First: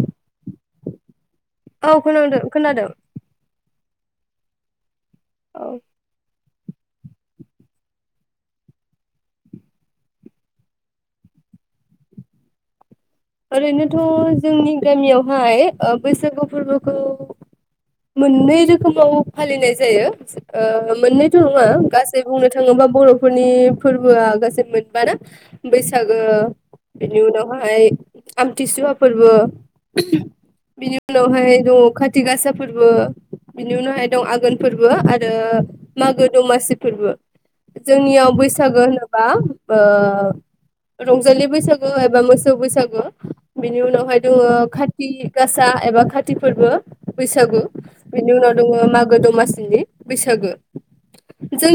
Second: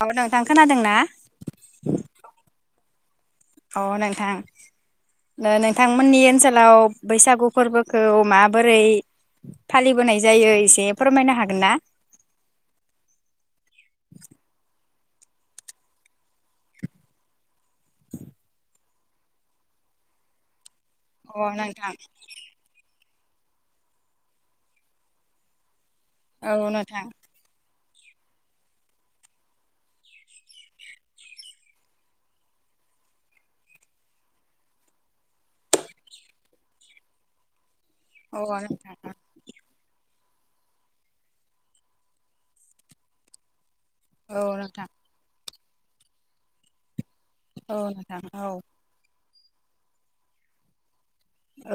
औ नोंथां खोनादों ना? औ खोनादों खोनादों अ नोंथां औ नोंथांमोननि ओनसो लाव बैसागु फोरबोखौ माबोरै फालिबोनाय जायो एसे फोरमायनो हागोन ना? ओरैनोथ' जोंनि गामियावहाय ओ बैसागु फोरबोखौ मोनै गावबा गाव फालिनाय जायो ओ मोननायथ' अ नङा नोंथां गासै बुंनो थाङोबा बर' फोरनि फोरबोआ गासै मोनबा ना बैसा गो, औ नोंथां बिनि उनावहाय आमथिसुवा फोरबो, बिनि उनावहाय दङ खाथि गासा फोरबो, बिनि उनावहाय दं आगोन फोरबो आरो मागो दमासि फोरबो। जोंनियाव अ बैसागो नोंथां होनोबा ओ रंजालि बैसागु एबा मोसौ बैसागो। बिनि उनावहाय औ दोङो नोंथां खाथि गासा एबा खाथि फोरबो। बैसागु औ नोंथां बिनि औ उनाव दङ' मा गो दमासिनि बैसागो।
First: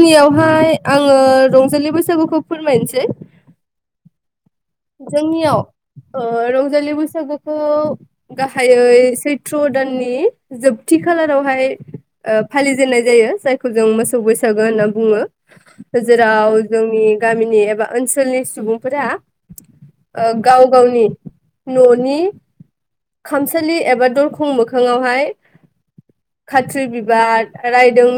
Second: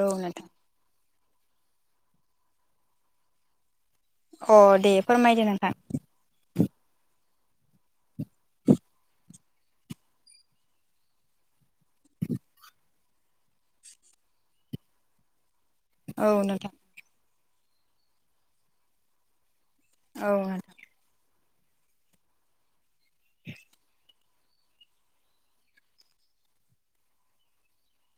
औ नोंथां आं आङो रंजालि बैसागुखौ फोरमायनोसै। अ दे फोरमायदो जोंनियाव नोंथां ओ रं जालि बैसागोखौ गाहायै सैथ्र' दाननि जोबथि खालारावहाय ओ फालिजेननाय जायो जायखौ जों मोसौ बैसागो होनना बुङो। औ जेराव नोंथां जोंनि गामिनि एबा ओनसोलनि सुबुंफोरा ओ औ गाव नोंथां गावनि न'नि खामसालि एबा दर खं मोखाङावहाय खाथ्रि बिबार रायदों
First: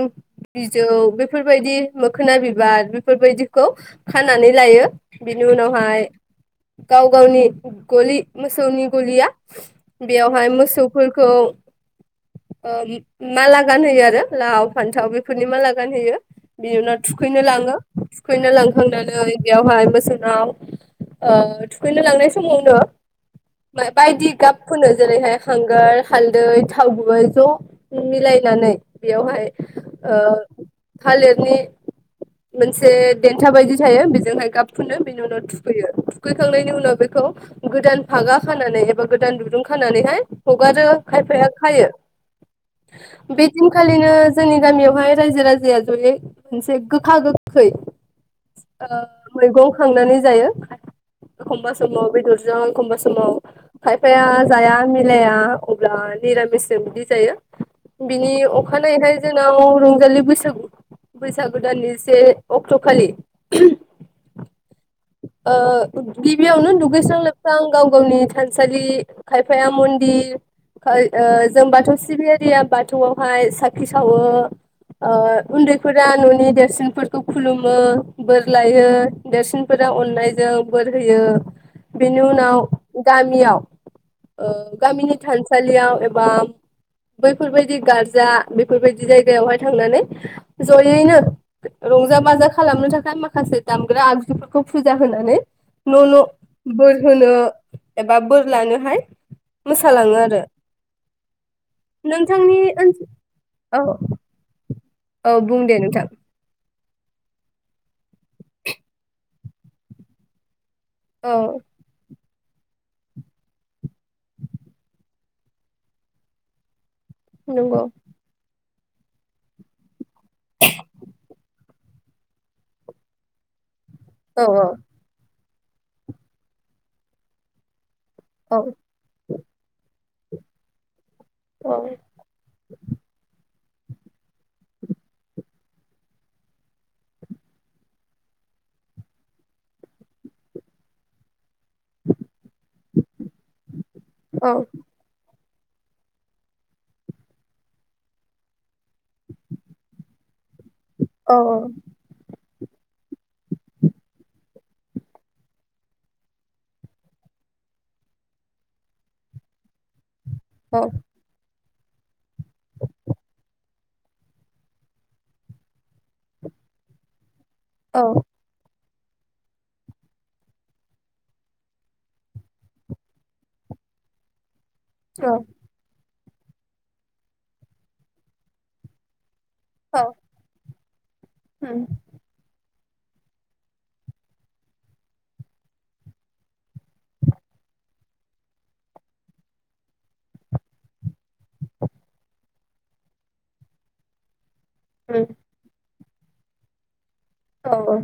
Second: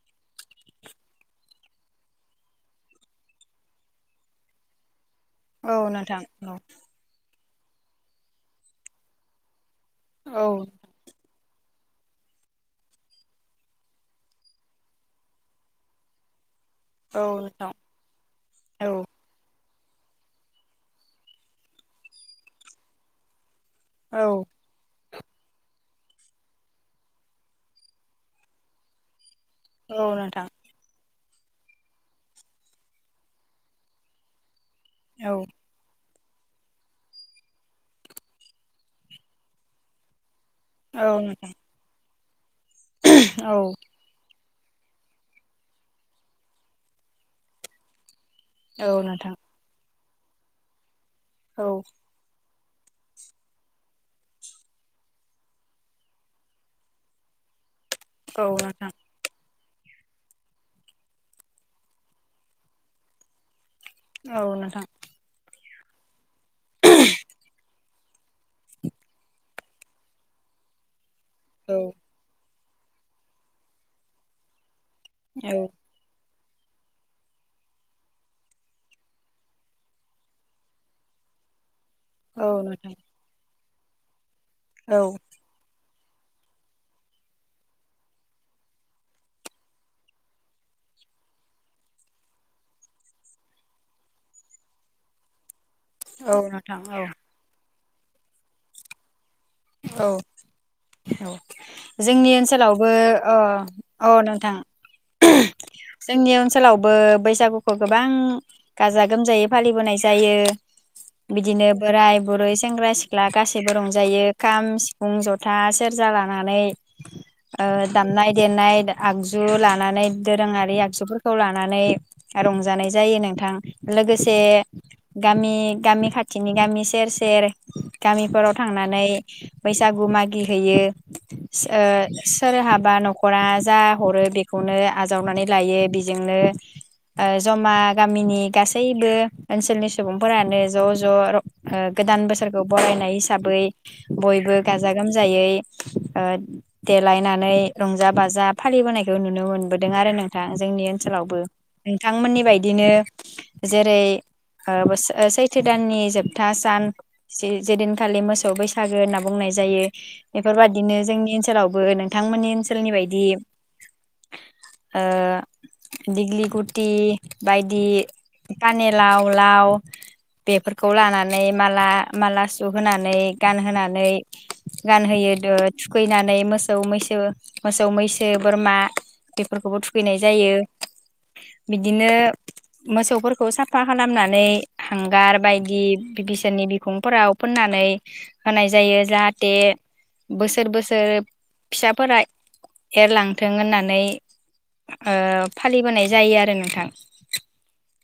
बिजौ बेफोरबायदि मोखोना बिबार बेफोरबायदिखौ खानानानै लायो। बिनि औ उनावहाय नोंथां औ गाव गावनि गलि मोसौनि गलिया औ बेयावहाय मोसौफोरखौ ओ माला गानहोयो आरो लाव फान्थाव बेफोरनि माला गानहोयो। बि उनाव औ थुखैनो नोंथां लाङो थुखैनो औ लांखांनानै बेयावहाय बोसोराव ओ थुखैनो लांनाय समावनो औ बायदि गाब फुनो। जेरैहाय हांगार हालदै थाव गुबै ज' मिलायनानै बेयावहाय औ ओ नोंथां थालिर नि मोनसे देन्था बायदि थायो बेजोंहाय गाब फुनो बेनि औ उनाव थु थुखैखांनायनि उनाव बेखौ गोदान फागा खानानै एबा गोदान दुरुं खानानैहाय हगारो औ खायफाया नोंथां खायो। बे औ दिनखालिनो जोंनि गामियावहाय रायजो राजाया जयै मोनसे गोखा गोखै औ ओ नोंथां मैगं खांनानै जायो। औ एखमबा समाव बेदर जों एखमबा समाव खायफाया जाया मिलाया अब्ला निरामिसजों बिदि जायो। बिनि औ नोंथां अखानायैहाय जोंनाव रंजालि बैसागु बैसागो दाननि से अक्ट'खालि औ नोंथां। औ गिबियावनो दुगैस्रां लोबस्रां गाव गावनि थानसालि खायफाया मन्दिर खाय ओ जों औ बाथौ सिबियारिया बाथौआवहाय साखि सावो ओ औ उन्दैफोरा न'नि देरसिनफोरखौ खुलुमो बोर लायो देरसिन फोरा अननायजों बोर होयो। बेनि औ उनाव नोंथां गामियाव ओ औ गामिनि थानसालियाव एबा बा बैफोरबायदि गारजा बेफोरबायदि जायगायावहाय थांनानै जयैनो रंजा बाजा खालामनो थाखाय माखासे दामग्रा आगजु फोरखौ फुजा होनानै न' न' औ नोंथां बोर औ होनो एबा बोर लानोहाय औ मोसालाङो आरो औ जोंनि नोंथांनि ओनसोलावबो ओनसोल अ औ अ नोंथां। औ बुं दे नोंथां आथिखलावबो बैसागुखौ गोबां गाजा गोमजायै फालिबोनाय जायो। औ बिदिनो बोराय बुरै सेंग्रा सिख्ला गासैबो रंजायो। खाम सिफुं जथा सेरजा लानानै ओ नंगौ दामनाय देनाय आगजु लानानै दोरोङारि आगजुफोरखौ लाना नानै रंजानाय जायो नोंथां। लोगोसे औ गामि गामि खाथिनि गामि सेर सेर गामिफोराव औ थांनानै बैसागु मागि हैयो। ओ सोरहाबा न'खरा जा हरो बेखौनो आजावनानै लायो बेजोंनो ओ जमा गामिनि गासैबो ओनसोलनि सुबुंफोरानो ज' ज' र गोदान बोसोरखौ बरायनाय हिसाबै औ बयबो गाजा गोमजायै ओ देलायनानै रंजा बाजा फालिबोनायखौ नुनो मोनबोदों आरो नोंथां जोंनि ओनसोलावबो नोंथांमोननि बायद बिदिनो जेरै ओ सैथो दाननि जोबथा सान जे-जेदिनखालि मोसौ बैसो सागो होनना बुंनाय जायो। औ बेफोरबादिनो जोंनि ओनसोलाव बो नों नोंथमोननि ओनसोलनि बायदि ओ दिग्लि गुटि बायदि पानेट लाव लाव बेफोरखौ लानानै माला माला सुहोनानै गानहोनानै गानहोयो थुखैनानै मोसौ मैसो मोसौ मैसो बोरमा। बेफोरखौबो थुखैनाय जायो। बिदिनो मोसौफोरखौ साफा खालामनानै हांगार बायदि बिसोरनि बिखुंफोराव फोननानै होनाय जायो जाहाथे बोसोर बोसोर फिसाफोरा एरलांथों होननानै ओ फालि बोनाय जायो आरो नोंथां। औ।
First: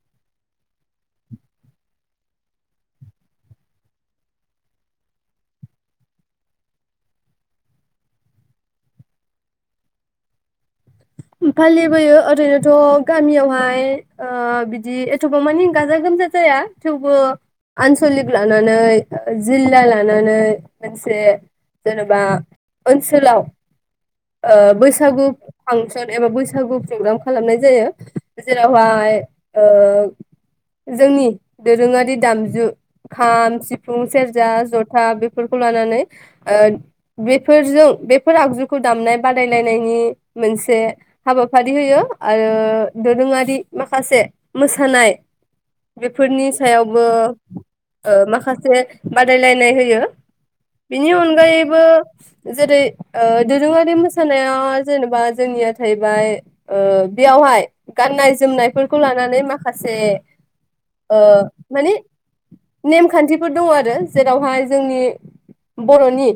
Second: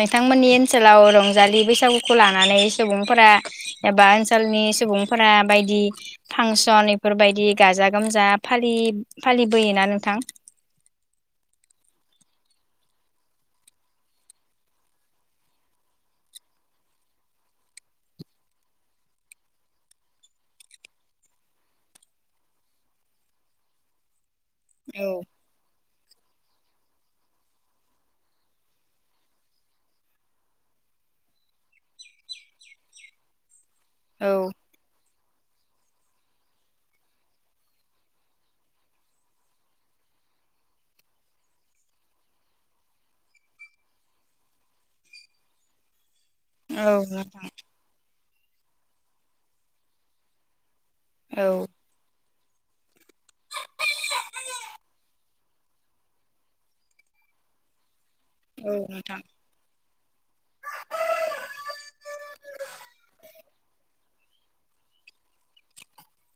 नोंथांमोननि ओनसोलाव रंजालि बैसागुखौ लानानै सुबुंफोरा एबा ओनसोलनि सुबुंफोरा बायदि फांसन बेफोरबायदि गाजा गोमजा फालि फालिबोयोना नोंथां? फालिबोयो ओरैनोथ' गामियावहाय ओ बिदि एथ'बां मानि गाजा गोमजा जाया थेवबो आनसलिक लानानै जिल्ला लानानै मोनसे जेन'बा ओनसोलाव ओ औ बैसागु फांसन सन एबा बैसागु प्रग्राम खालामनाय जायो जेरावहाय जोंनि दोरोङारि दामजु खाम सिफ फुं औ सेेरजा जथा बेफ बेफोरखौ लानानै ओ बेफोरजों बेफोर आगजुखौ दामनाय बादायलायनायनि मोनसे से हाबाफारि होयो आरो दोरोङारि माखासे मोसानाय फोरनि औ सायावबो नोंथां ओ माखासे बादायलायनाय होयो। बिनि औ अनगायैबो जेरै ओ दोरोङारि मोसानाया जेनबा जोंनिया थाहैबाय ओ बेयावहाय गाननाय औ जोमनायफोरखौ नोंथां लानानै माखासे ओ माने नेमखान्थि, फोर दङ आरो जेरावहाय जोंनि बर'नि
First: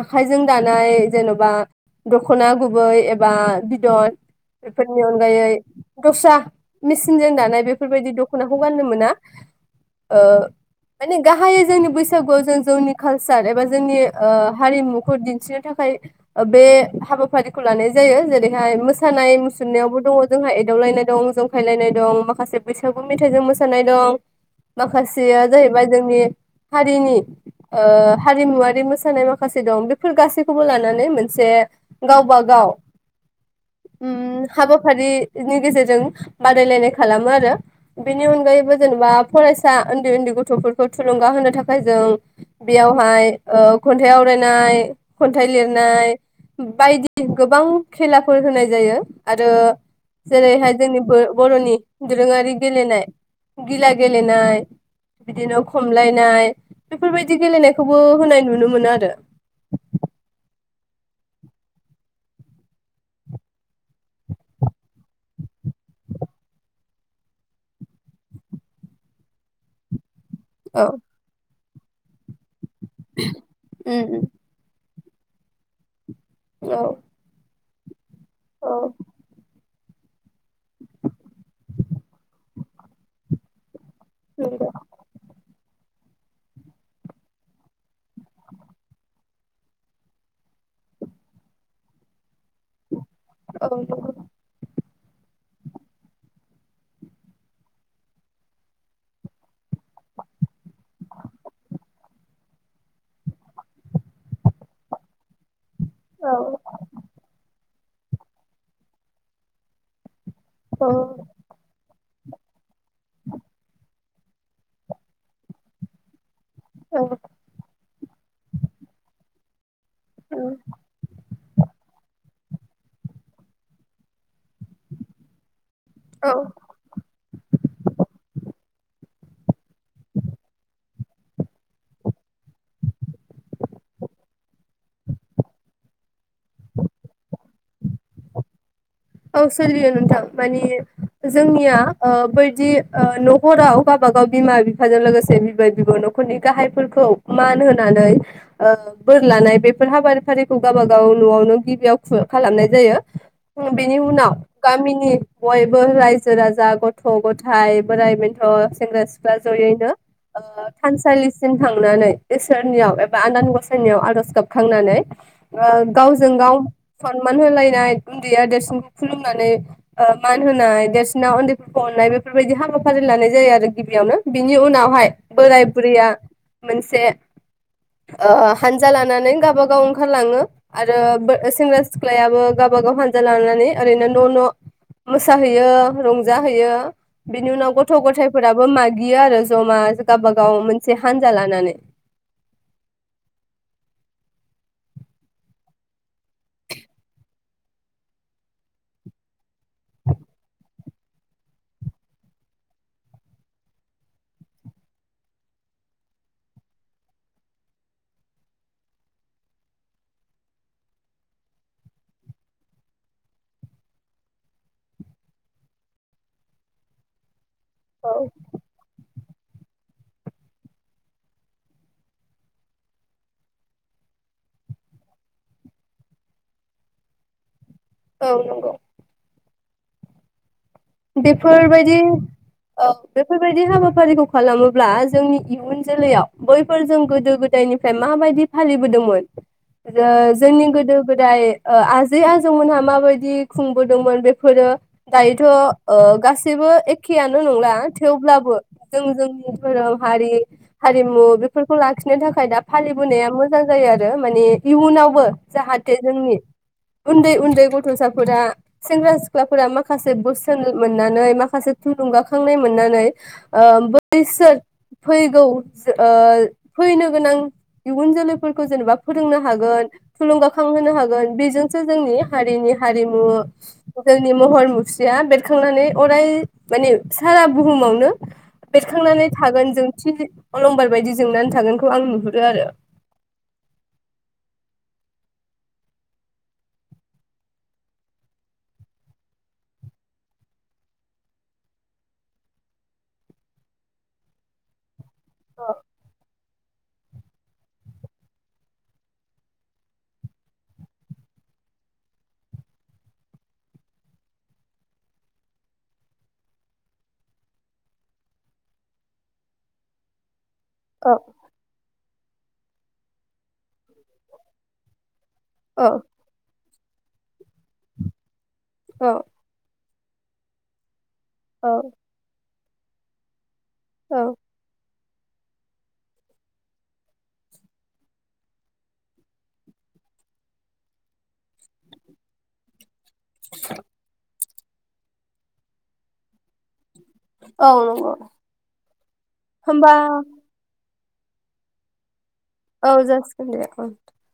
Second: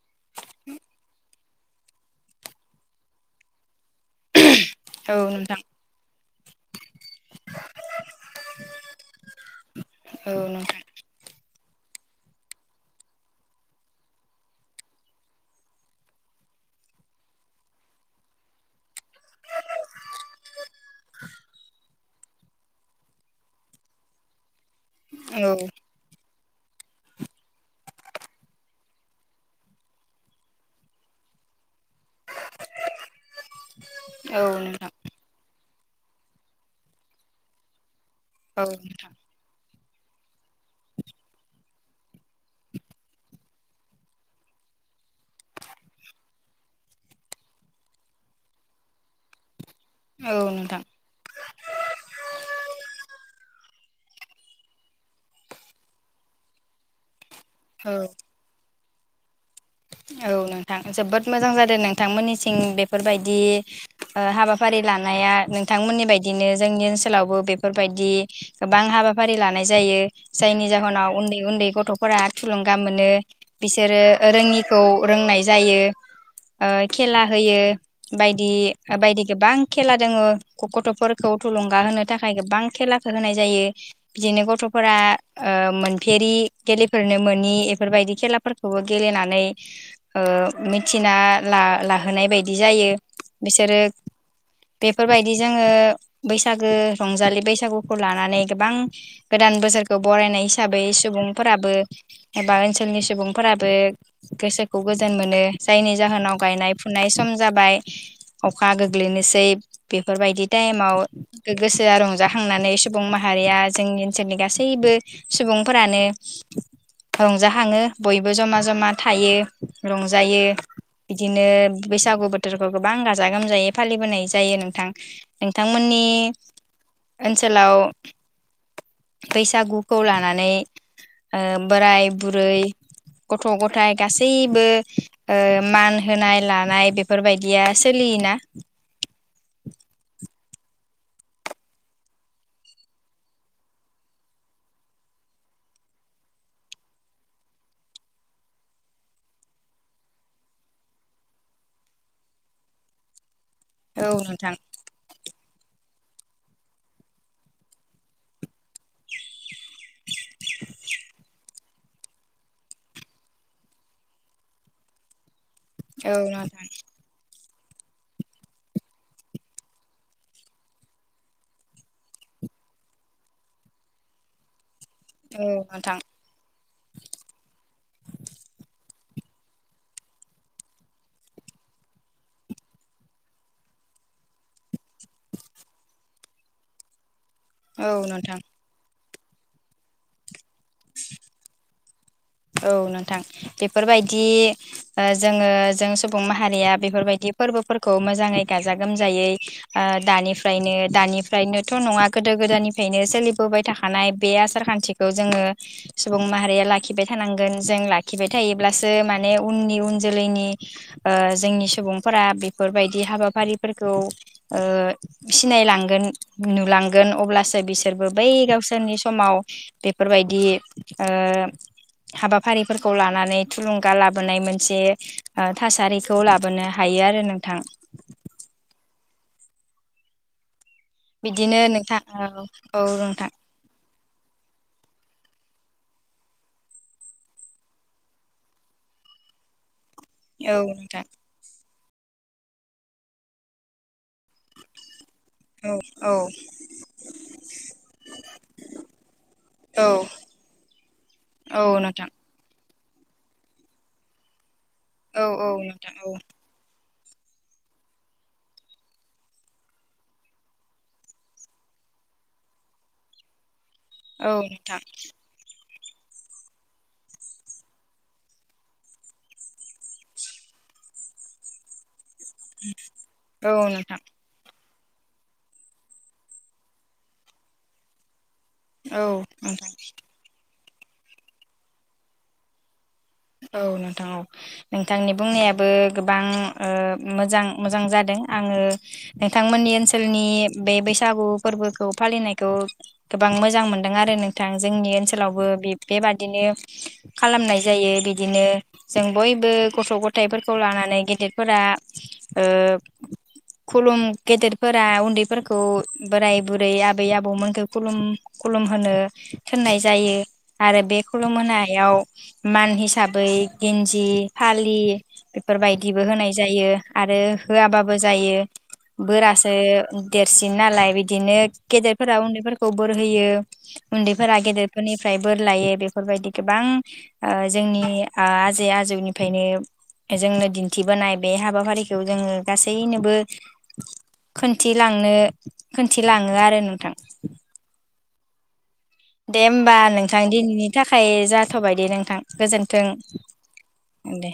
आखायजों दानाय जेन' बा दखना गुबै बा बिदन बेफोरनि औ अनगायै नोंथां दस्रा मेसिनजों दानाय बेफोरबायदि दख'नाखौ गाननो मोना ओ औ नोंथां माने गाहाय जोंनि बैसागुआव जों जोंनि कालचार एबा जोंनि ओ हारिमुखौ दिन्थिनो थाखाय बे हाबाफारिखौ लानाय जायो जेरैहाय मोसानाय मुसुरनायावबो दङ जोंहा एदावलायनाय दं जंखायलायनाय दं माखासे बैसागु मेथाइजों मोसानाय दं । माखासेया औ जाहैबाय जोंनि हारिनि ओ हारिमुवारि मोसानाय माखासे दं बेफोर गासैखौबो लानानै मोनसे गावबा गाव उम औ हाबा नोंथां फारि नि गेजेर जों बादायलायनाय खालामो आरो । बेनि औ अनगायैबो जेनेबा नोंथां फरायसा फिसा उन्दै उन्दै गथफोरखौ थुलुंगा होनो थाखाय जों बेयावहाय ओ खन्थाइ आवरायनाय खन्थाइ लिरनाय बायदि गोबां खेलाफोर होनाय जायो आरो औ जेरैहाय नोंथां जोंनि बोर बरनि दोरोङारि गेलेनाय गिला गेलेनाय बिदिनो खमलायनाय बेफोरबायदि बिदि औ गेलेनायखौबो होनाय नुनो मोनो आरो [unintelligible] औ नोंथां जोबोद मोजां जादों नोंथांमोननिसिं बेफोरबायदि आ हाबाफारि लानाया नोंथांमोननि बायदिनो जोंनि ओनसोलावबो बेफोरबायदि गोबां हाबाफारि लानाय जायो । जायनि औ औ जाहोनाव उन्दै उन्दै गथ औबोरा थुलुं गा मोनो बिसोरो रोंङि खौ रोंनाय जायो । औ ओ खेला होयो बायदि बायदि गोबां खेला दङो गथफोरखौ थुलुंगा होनो थाखाय गोबां खेलाखौ होनाय जायो। बिदिनो नंगौ गथफोरा ओ मोनफेरि गेलेफोरनो मोनि एफोरबायदि खेलाफोरखौबो गेलेनानै ओ मिथिना ला लाहोनाय बायदि जायो । औ बिसोरो नंगौ बेफोरबायदि जोङो बैसागो रंजालि बैसागुखौ लानानै गोबां गोदान बोसोरखौ बरायनाय हिसाबै सुबुंफोराबो एबा ओनसोलनि सुबुंफोराबो गोसोखौ गोजोन मोनो। जायनि औ जाहोनाव गायनाय फुनाय सम जाबाय। अखा गोग्लैनोसै बे फोरबायदि औ टाइमाव गोसोआ रं जाखांनानै सुबुं माहारिया जोंनि ओनसोलनि गासैबो सुबुंफोरानो रंजाखाङो बयबो जमा जमा [unintelligible] रंजायो औ बिदि दिनो बैसागु बोथोरखौ गोबां गाजा गोमजायै फालिबोनाय जायो नोंथां थांमोननि औ ओनसोलाव बैसागु खौ लानानै ओ बोराइ बुरै गथ' गथ फ्राय गासैबो ओ मान होनाय लानाय बेफोरबायदिया सोलियोना? औ सोलियो नोंथां माने जोंनिया ओ बैदि ओ न'खराव गावबागाव बिमा बिफाजों लोगोसे बिबै बिबौ न'खरनि गाहायफोरखौ मान होनानै ओ बोर लानाय बेफोर हाबाफारिखौ गाबबा गाव न'आवनो गिबियाव खु खालामनाय जायो। बेनि औ उनाव नोंथां गामिनि बयबो रायजो राजा गथ' गथाइ बोराइ बेन्थ' सेंग्रा सिख्ला जयैनो ओ थानसालिसिम थांनानै इसोरनियाव एबा आनान गसाइनियाव आर'ज गाबखांनानै ओ औ गावजों गाव नोंथां फन मान होलायनाय उन्दैया देरसि खुलुमनानै ओ मान होनाय देरसिना उन्दैफोरखौ अननाय बेफोरबायदि हाबाफारि लानाय जायो आरो गिबियावनो बिनि उनाव फाय औ बोराइ नोंथां बुरैआ मोनसे ओ हानजा लान नानै गावबा गाव ओंखारलाङो आरो बो सेंग्रा सिख्लायाबो गावबा गाव हानजा लाना नै ओरैनो न' न' मोसाहैयो रंजाहैयो। बिनि उनाव औ गथ' नोंथां गथाइफोराबो माग गियो आरो जमा [unintelligible] गाव मोनसे हानजा लानानै। औ नोंथां बेफोरबायदि ओ जोङो जों सुबुं माहारिया बेफोरबायदि फोरबोफोरखौ मोजाङै गाजा गोमजायै ओ दानिफ्रायनो दानिफ्रायनोथ' नङा गोदो गोदायनिफायनो सोलिबोबाय थाखानाय बे आसार खान्थिखौ जोङो सुबुं माहारिया लाख खिबाय थानांगोन जों लाखिबाय थायोब्लासो माने उननि उन जोलैनि ओ जोंनि सुबुंफोरा बेफोरबायदि हाबाफारिफोरखौ ओ सिनायलांगोन नुलांगोन अब्लासो बिसोरबो औ बै गावसोरनि समाव बेफोरबायदि ओ हाबाफारिफोरखौ लानानै थुलुंगा लाबोनाय मोनसे थासारिखौ लाबोनो हायो आरो नोंथां। औ। बिदिनो बेफोरबायदि नोंथां औ औ बेफोरबायदि हाबाफारिखौ खालामोब्ला जोंनि इयुन जोलैयाव बैफोर जों गोदो गोदायनिफ्राय माबायदि फालिबोदोंमोन? औ जोंनि गोदो नोंथां गोदाय आजै आजौमोनहा माबायदि खुंबोदोंमोन बेफोरो दायोथ औ औ गासैबो एखेआनो नंला थेवब्लाबो जों जोंनि औ धोरोम हारि हारिमु औ बेफोरखौ नोंथां लाखिनो थाखाय दा फालिबोनाया मोजां जायो आरो मानि औ इउनावबो औ नोंथां जाहाथे औ जोंनि उन्दै उन्दै गथसाफोरा सेंग्रा सिख्लाफोरा माखासे मोननानै माखासे थुलुंगाखांनाय मोननानै। औ बैसोर नोंथां फैगौ जो ओ फैनो गोनां इयुन जोलैफोरखौ जेनेबा फोरोंनो हागोन थुलुंगाखांहोनो हागोन बेजोंसो जोंनि हारिनि हारिमु औ नोंथां जोंनि महर मु सिया बे खांनानै अराय माने सारा बुहुमावनो औ बेरखांनानै नोंथां थागोन जोंथि अलंबार बायदि जोंनानै थागोनखौ आं नुहुरो आरो। औ नोंथां औ नोंथांनि बुंनायाबो गोबां ओ मोजां मोजां जादों आंङो नोंथांमोननि ओनसोलनि बे बैसागु फोरबोखौ फालिनायखौ गोबां मोजां मोनदों आरो नोंथां जोंनि ओनसो सोलावबो बे बेबादिनो खालामनाय जायो । बिदिनो जों बयबो गथ' गथायफोरखौ लानानै गेदेरफोरा ओ खुलुम गेदेरफोरा उन्दैफोरखौ बोराय बुरै आबै आबौमोनखौ खुलुम खुलुम होनो थोननाय जायो । आरो बे औ खुलुमहोयाव मान हिस साबै गिन्जि फालि औ बेफोरबायदिबो होनाय जायो । आरो होआबाबो जायो । बोरासो देरसिन नालाय बि दिनो औ गेदेरफोरा उन्दैफोर खौ बोर होयो । औ उन्दैफोरा गेदेरफोरनि फ्राय बोर लायो बेफोरबायदि गोबां ओ जोंनि आजै आजौनिफायनो जोंनो दिन्थिबोनाय बे हाबाफारिखौ जोंङो गासैनो बो खोनथिलांनो खोनथिलाङो आरो नोंथां। औ नंगौ। दे होमबा नोंथां दिनैनि थाखा खाय जाथ'बाय दे नोंथां। गोजोन्थों औ जासिगोनदे ओं । दे